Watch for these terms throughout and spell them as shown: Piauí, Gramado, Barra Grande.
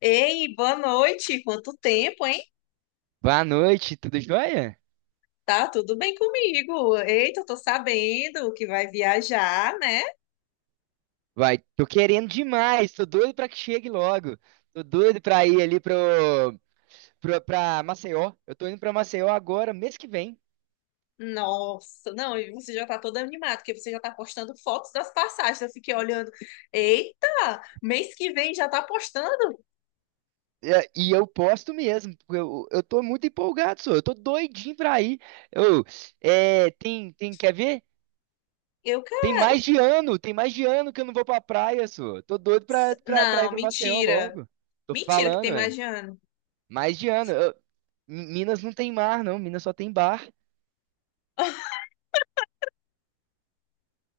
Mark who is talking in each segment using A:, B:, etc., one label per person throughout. A: Ei, boa noite. Quanto tempo, hein?
B: Boa noite, tudo jóia?
A: Tá tudo bem comigo? Eita, eu tô sabendo que vai viajar, né?
B: Vai, tô querendo demais, tô doido pra que chegue logo. Tô doido pra ir ali pra Maceió. Eu tô indo pra Maceió agora, mês que vem.
A: Nossa, não, e você já tá toda animada, porque você já tá postando fotos das passagens. Eu fiquei olhando. Eita, mês que vem já tá postando?
B: É, e eu posto mesmo, porque eu tô muito empolgado, só. Eu tô doidinho pra ir. Eu, tem, quer ver?
A: Eu
B: Tem
A: quero.
B: mais de ano, tem mais de ano que eu não vou pra praia, só. Tô doido pra ir
A: Não,
B: pra Maceió
A: mentira.
B: logo. Tô
A: Mentira que
B: falando,
A: tem mais
B: é.
A: de ano.
B: Mais de ano. Minas não tem mar, não. Minas só tem bar.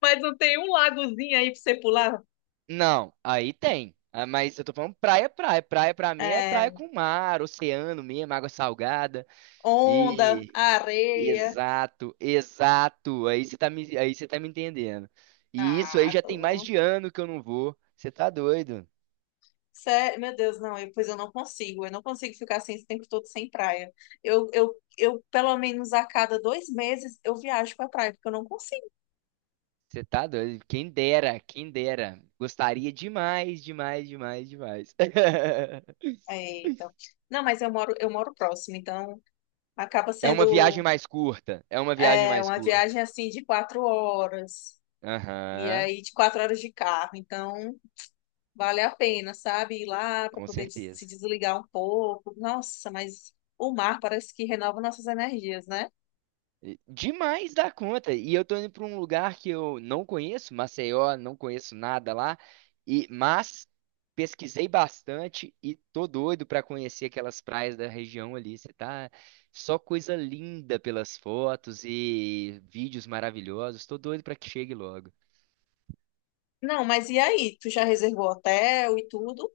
A: Mas não tem um lagozinho aí pra você pular?
B: Não, aí tem. Ah, mas eu tô falando praia, praia. Praia pra mim é
A: É,
B: praia com mar, oceano mesmo, água salgada.
A: onda,
B: E
A: areia.
B: exato, exato. Aí você tá me entendendo. E isso aí
A: Ah,
B: já tem mais
A: tô.
B: de ano que eu não vou. Você tá doido?
A: Sério, meu Deus, não, pois eu não consigo ficar assim esse tempo todo sem praia. Pelo menos a cada 2 meses, eu viajo pra praia, porque eu não consigo.
B: Você tá doido? Quem dera, quem dera. Gostaria demais, demais, demais, demais.
A: É, então. Não, mas eu moro próximo, então acaba
B: É uma viagem
A: sendo
B: mais curta. É uma viagem
A: é,
B: mais
A: uma
B: curta.
A: viagem assim de 4 horas, e
B: Aham,
A: aí de 4 horas de carro, então vale a pena, sabe? Ir lá pra
B: com
A: poder se
B: certeza.
A: desligar um pouco. Nossa, mas o mar parece que renova nossas energias, né?
B: Demais da conta. E eu tô indo pra um lugar que eu não conheço, Maceió, não conheço nada lá. Mas pesquisei bastante e tô doido pra conhecer aquelas praias da região ali. Você tá Só coisa linda pelas fotos e vídeos maravilhosos. Tô doido pra que chegue logo.
A: Não, mas e aí? Tu já reservou hotel e tudo?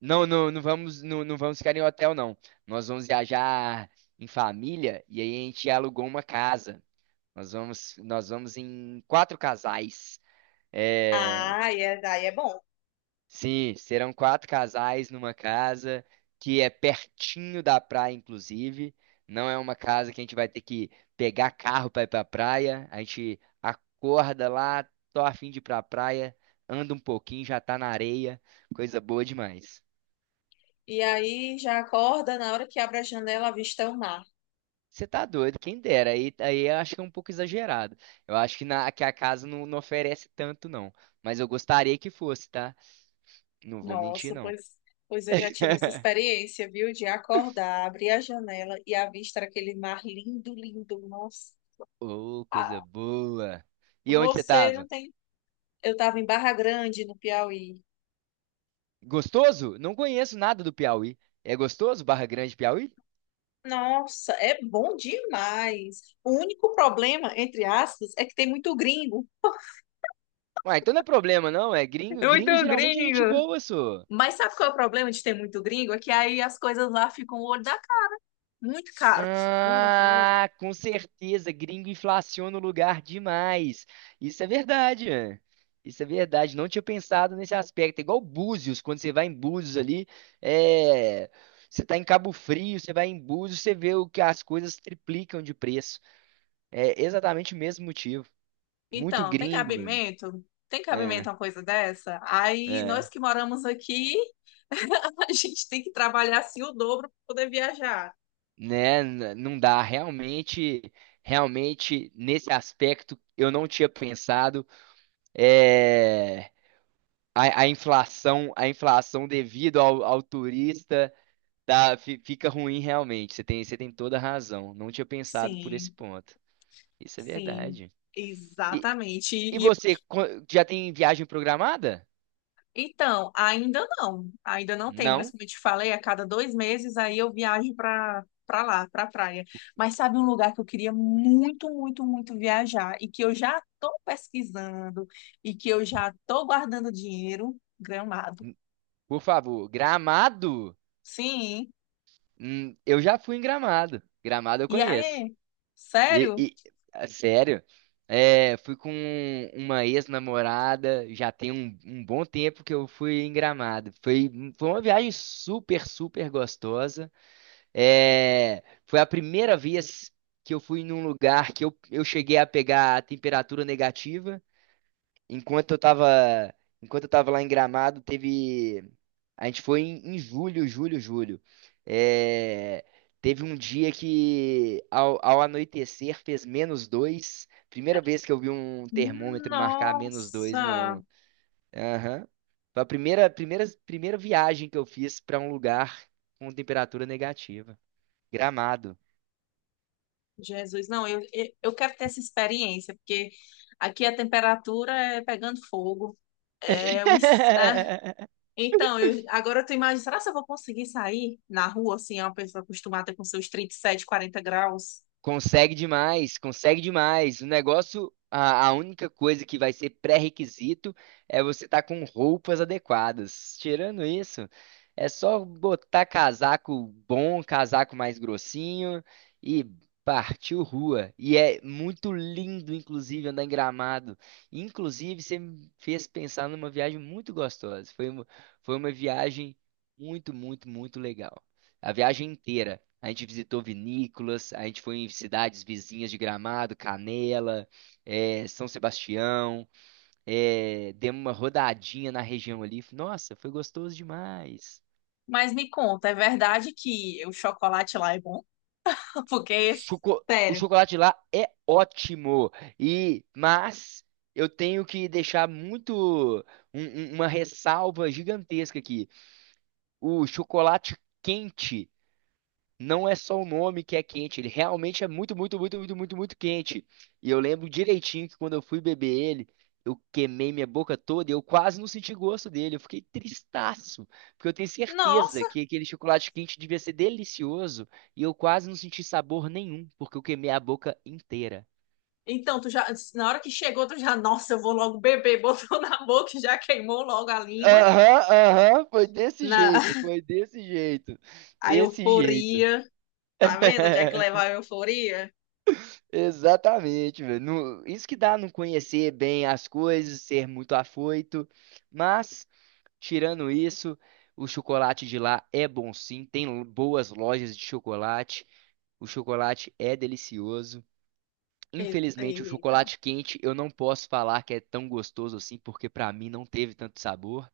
B: Não, não vamos ficar em hotel, não. Nós vamos viajar em família, e aí a gente alugou uma casa. Nós vamos em quatro casais. É,
A: Ah, e é, daí é bom.
B: Sim, serão quatro casais numa casa que é pertinho da praia, inclusive. Não é uma casa que a gente vai ter que pegar carro para ir para praia. A gente acorda lá, tô a fim de ir para praia, anda um pouquinho, já tá na areia, coisa boa demais.
A: E aí já acorda, na hora que abre a janela, avista o mar.
B: Você tá doido, quem dera. Aí eu acho que é um pouco exagerado. Eu acho que, que a casa não oferece tanto, não. Mas eu gostaria que fosse, tá? Não vou mentir,
A: Nossa,
B: não.
A: pois, pois eu já tive essa experiência, viu? De acordar, abrir a janela e avistar aquele mar lindo, lindo. Nossa,
B: Ô, coisa
A: ah,
B: boa. E onde você
A: você não
B: tava?
A: tem. Eu estava em Barra Grande, no Piauí.
B: Gostoso? Não conheço nada do Piauí. É gostoso, Barra Grande, Piauí?
A: Nossa, é bom demais. O único problema, entre aspas, é que tem muito gringo.
B: Ué, então não é problema, não. É gringo.
A: Muito
B: Gringo geralmente é gente
A: gringo.
B: boa, só.
A: Mas sabe qual é o problema de ter muito gringo? É que aí as coisas lá ficam o olho da muito caro. Muito, muito.
B: Ah, com certeza. Gringo inflaciona o lugar demais. Isso é verdade. É. Isso é verdade. Não tinha pensado nesse aspecto. É igual Búzios, quando você vai em Búzios ali, é. Você tá em Cabo Frio, você vai em Búzios, você vê o que as coisas triplicam de preço. É exatamente o mesmo motivo. Muito
A: Então, tem
B: gringo, mano.
A: cabimento? Tem cabimento
B: É,
A: uma coisa dessa? Aí, nós
B: é.
A: que moramos aqui, a gente tem que trabalhar assim o dobro para poder viajar.
B: Né? Não dá, realmente, nesse aspecto eu não tinha pensado. É, a inflação devido ao turista, tá, fica ruim realmente. Você tem toda a razão. Não tinha pensado por esse
A: Sim,
B: ponto. Isso é
A: sim,
B: verdade. E,
A: exatamente.
B: e
A: E,
B: você já tem viagem programada?
A: então, ainda não tenho, mas
B: Não?
A: como eu te falei, a cada dois meses aí eu viajo para lá, para praia. Mas sabe um lugar que eu queria muito, muito, muito viajar e que eu já estou pesquisando e que eu já estou guardando dinheiro? Gramado.
B: Por favor, Gramado?
A: Sim.
B: Eu já fui em Gramado. Gramado eu
A: E
B: conheço.
A: aí?
B: E,
A: Sério?
B: e- ah, sério, fui com uma ex-namorada, já tem um bom tempo que eu fui em Gramado. Foi uma viagem super, super gostosa. É, foi a primeira vez que eu fui num lugar que eu cheguei a pegar a temperatura negativa. Enquanto eu tava, enquanto eu tava lá em Gramado, teve. A gente foi em julho, julho, julho. É, teve um dia que, ao anoitecer, fez -2. Primeira vez que eu vi um termômetro marcar -2,
A: Nossa,
B: no. Aham. Foi a primeira, primeira, primeira viagem que eu fiz para um lugar com temperatura negativa. Gramado.
A: Jesus, não, eu quero ter essa experiência, porque aqui a temperatura é pegando fogo. É, Então, eu, agora eu tô imaginando, será que eu vou conseguir sair na rua, assim, é uma pessoa acostumada com seus 37, 40 graus?
B: Consegue demais, consegue demais. O negócio, a única coisa que vai ser pré-requisito é você estar com roupas adequadas. Tirando isso, é só botar casaco bom, casaco mais grossinho, e partiu rua. E é muito lindo, inclusive, andar em Gramado. Inclusive, você me fez pensar numa viagem muito gostosa. Foi uma viagem muito, muito, muito legal, a viagem inteira. A gente visitou vinícolas, a gente foi em cidades vizinhas de Gramado, Canela, São Sebastião, demos uma rodadinha na região ali. Nossa, foi gostoso demais.
A: Mas me conta, é verdade que o chocolate lá é bom? Porque,
B: O
A: sério,
B: chocolate de lá é ótimo, mas eu tenho que deixar muito uma ressalva gigantesca aqui. O chocolate quente não é só o nome que é quente, ele realmente é muito, muito, muito, muito, muito, muito quente. E eu lembro direitinho que quando eu fui beber ele, eu queimei minha boca toda e eu quase não senti gosto dele. Eu fiquei tristaço, porque eu tenho
A: nossa!
B: certeza que aquele chocolate quente devia ser delicioso, e eu quase não senti sabor nenhum, porque eu queimei a boca inteira.
A: Então, tu já, na hora que chegou, tu já, nossa, eu vou logo beber, botou na boca, e já queimou logo a língua,
B: Aham, aham,
A: na
B: foi desse jeito,
A: a
B: desse jeito.
A: euforia. Tá vendo onde é que leva a euforia?
B: Exatamente, velho. Isso que dá não conhecer bem as coisas, ser muito afoito. Mas, tirando isso, o chocolate de lá é bom sim. Tem boas lojas de chocolate. O chocolate é delicioso. Infelizmente, o
A: Eita.
B: chocolate quente eu não posso falar que é tão gostoso assim, porque pra mim não teve tanto sabor.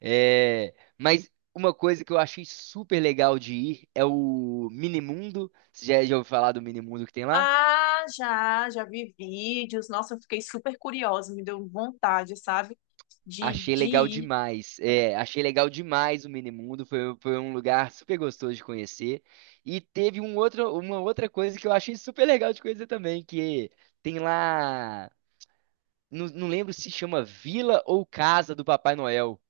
B: É, mas uma coisa que eu achei super legal de ir é o Minimundo. Você já ouviu falar do Minimundo que tem lá?
A: Ah, já, já vi vídeos. Nossa, eu fiquei super curiosa, me deu vontade, sabe?
B: Achei
A: De
B: legal
A: ir.
B: demais. É, achei legal demais o Minimundo. Foi um lugar super gostoso de conhecer. E teve uma outra coisa que eu achei super legal de conhecer também, que tem lá. Não, não lembro se chama Vila ou Casa do Papai Noel.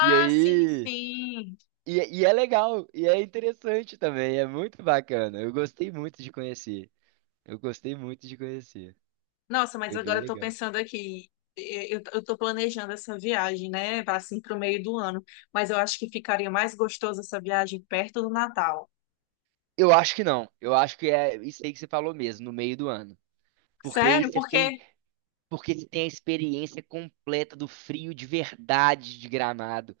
B: E
A: sim,
B: aí.
A: sim.
B: E, e é legal, e é interessante também, é muito bacana. Eu gostei muito de conhecer. Eu gostei muito de conhecer.
A: Nossa, mas
B: Foi
A: agora
B: bem
A: eu tô
B: legal.
A: pensando aqui, eu tô planejando essa viagem, né, pra, assim pro meio do ano, mas eu acho que ficaria mais gostoso essa viagem perto do Natal.
B: Eu acho que não. Eu acho que é isso aí que você falou mesmo, no meio do ano. Porque aí
A: Sério?
B: você tem
A: Porque,
B: Porque você tem a experiência completa do frio de verdade de Gramado.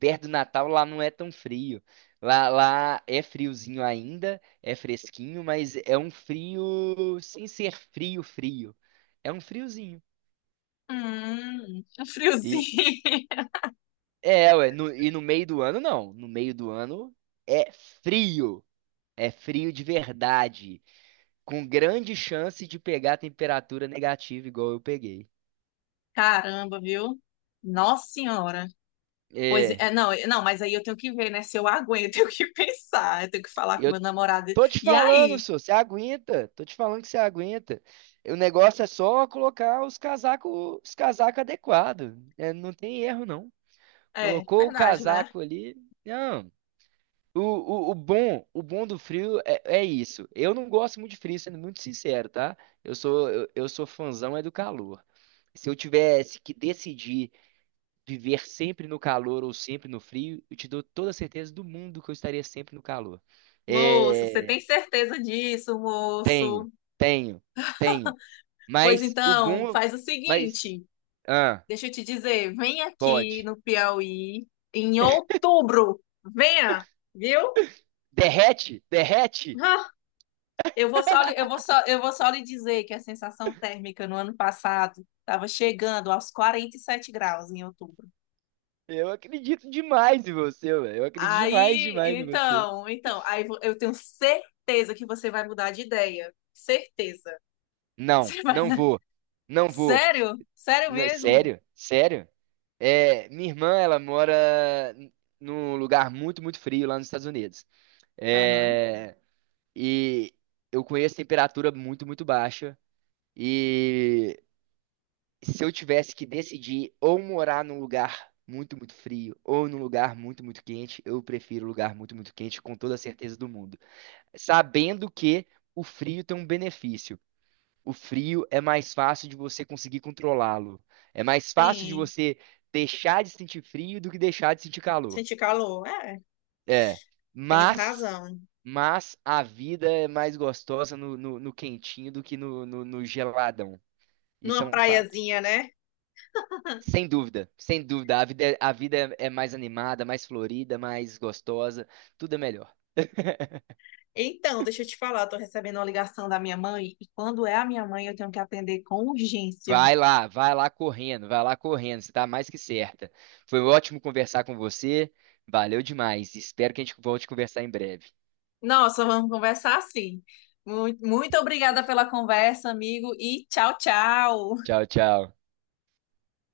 B: Perto do Natal lá não é tão frio. Lá é friozinho ainda, é fresquinho, mas é um frio sem ser frio, frio. É um friozinho.
A: um friozinho.
B: E ué, e no meio do ano não. No meio do ano é frio. É frio de verdade, com grande chance de pegar a temperatura negativa igual eu peguei.
A: Caramba, viu? Nossa Senhora. Pois
B: É,
A: é, não, não, mas aí eu tenho que ver, né, se eu aguento, eu tenho que pensar, eu tenho que falar com
B: eu
A: meu namorado.
B: Tô te
A: E
B: falando,
A: aí?
B: senhor, você aguenta. Tô te falando que você aguenta. O negócio é só colocar os casacos adequados. É, não tem erro, não.
A: É,
B: Colocou o
A: verdade, né?
B: casaco ali. Não. O bom do frio é isso. Eu não gosto muito de frio, sendo muito sincero, tá? Eu sou fãzão é do calor. Se eu tivesse que decidir viver sempre no calor ou sempre no frio, eu te dou toda a certeza do mundo que eu estaria sempre no calor.
A: Moço, você tem
B: É,
A: certeza disso,
B: tenho,
A: moço?
B: tenho, tenho.
A: Pois
B: Mas o
A: então,
B: boom.
A: faz o
B: Mas.
A: seguinte.
B: Ah,
A: Deixa eu te dizer, vem aqui
B: pode.
A: no Piauí em outubro. Venha, viu?
B: Derrete? Derrete?
A: Ah, eu vou só, eu vou só, eu vou só lhe dizer que a sensação térmica no ano passado estava chegando aos 47 graus em outubro.
B: Eu acredito demais em você, velho. Eu acredito demais,
A: Aí,
B: demais em você.
A: então, então, eu tenho certeza que você vai mudar de ideia. Certeza.
B: Não,
A: Você vai...
B: não vou. Não vou.
A: Sério? Sério mesmo?
B: Sério? Sério? É, minha irmã, ela mora num lugar muito, muito frio lá nos Estados Unidos.
A: Aham.
B: É, e eu conheço temperatura muito, muito baixa. E se eu tivesse que decidir ou morar num lugar muito, muito frio ou num lugar muito, muito quente, eu prefiro lugar muito, muito quente com toda a certeza do mundo. Sabendo que o frio tem um benefício. O frio é mais fácil de você conseguir controlá-lo. É mais fácil de
A: Sim,
B: você deixar de sentir frio do que deixar de sentir calor.
A: senti calor. É,
B: É.
A: tens
B: Mas,
A: razão.
B: mas a vida é mais gostosa no quentinho do que no geladão. Isso é
A: Numa
B: um fato.
A: praiazinha, né?
B: Sem dúvida, sem dúvida. A vida é mais animada, mais florida, mais gostosa. Tudo é melhor.
A: Então, deixa eu te falar, eu tô recebendo uma ligação da minha mãe e quando é a minha mãe eu tenho que atender com urgência.
B: Vai lá correndo, vai lá correndo. Você tá mais que certa. Foi ótimo conversar com você. Valeu demais. Espero que a gente volte a conversar em breve.
A: Nossa, vamos conversar sim. Muito, muito obrigada pela conversa, amigo, e tchau, tchau.
B: Tchau, tchau.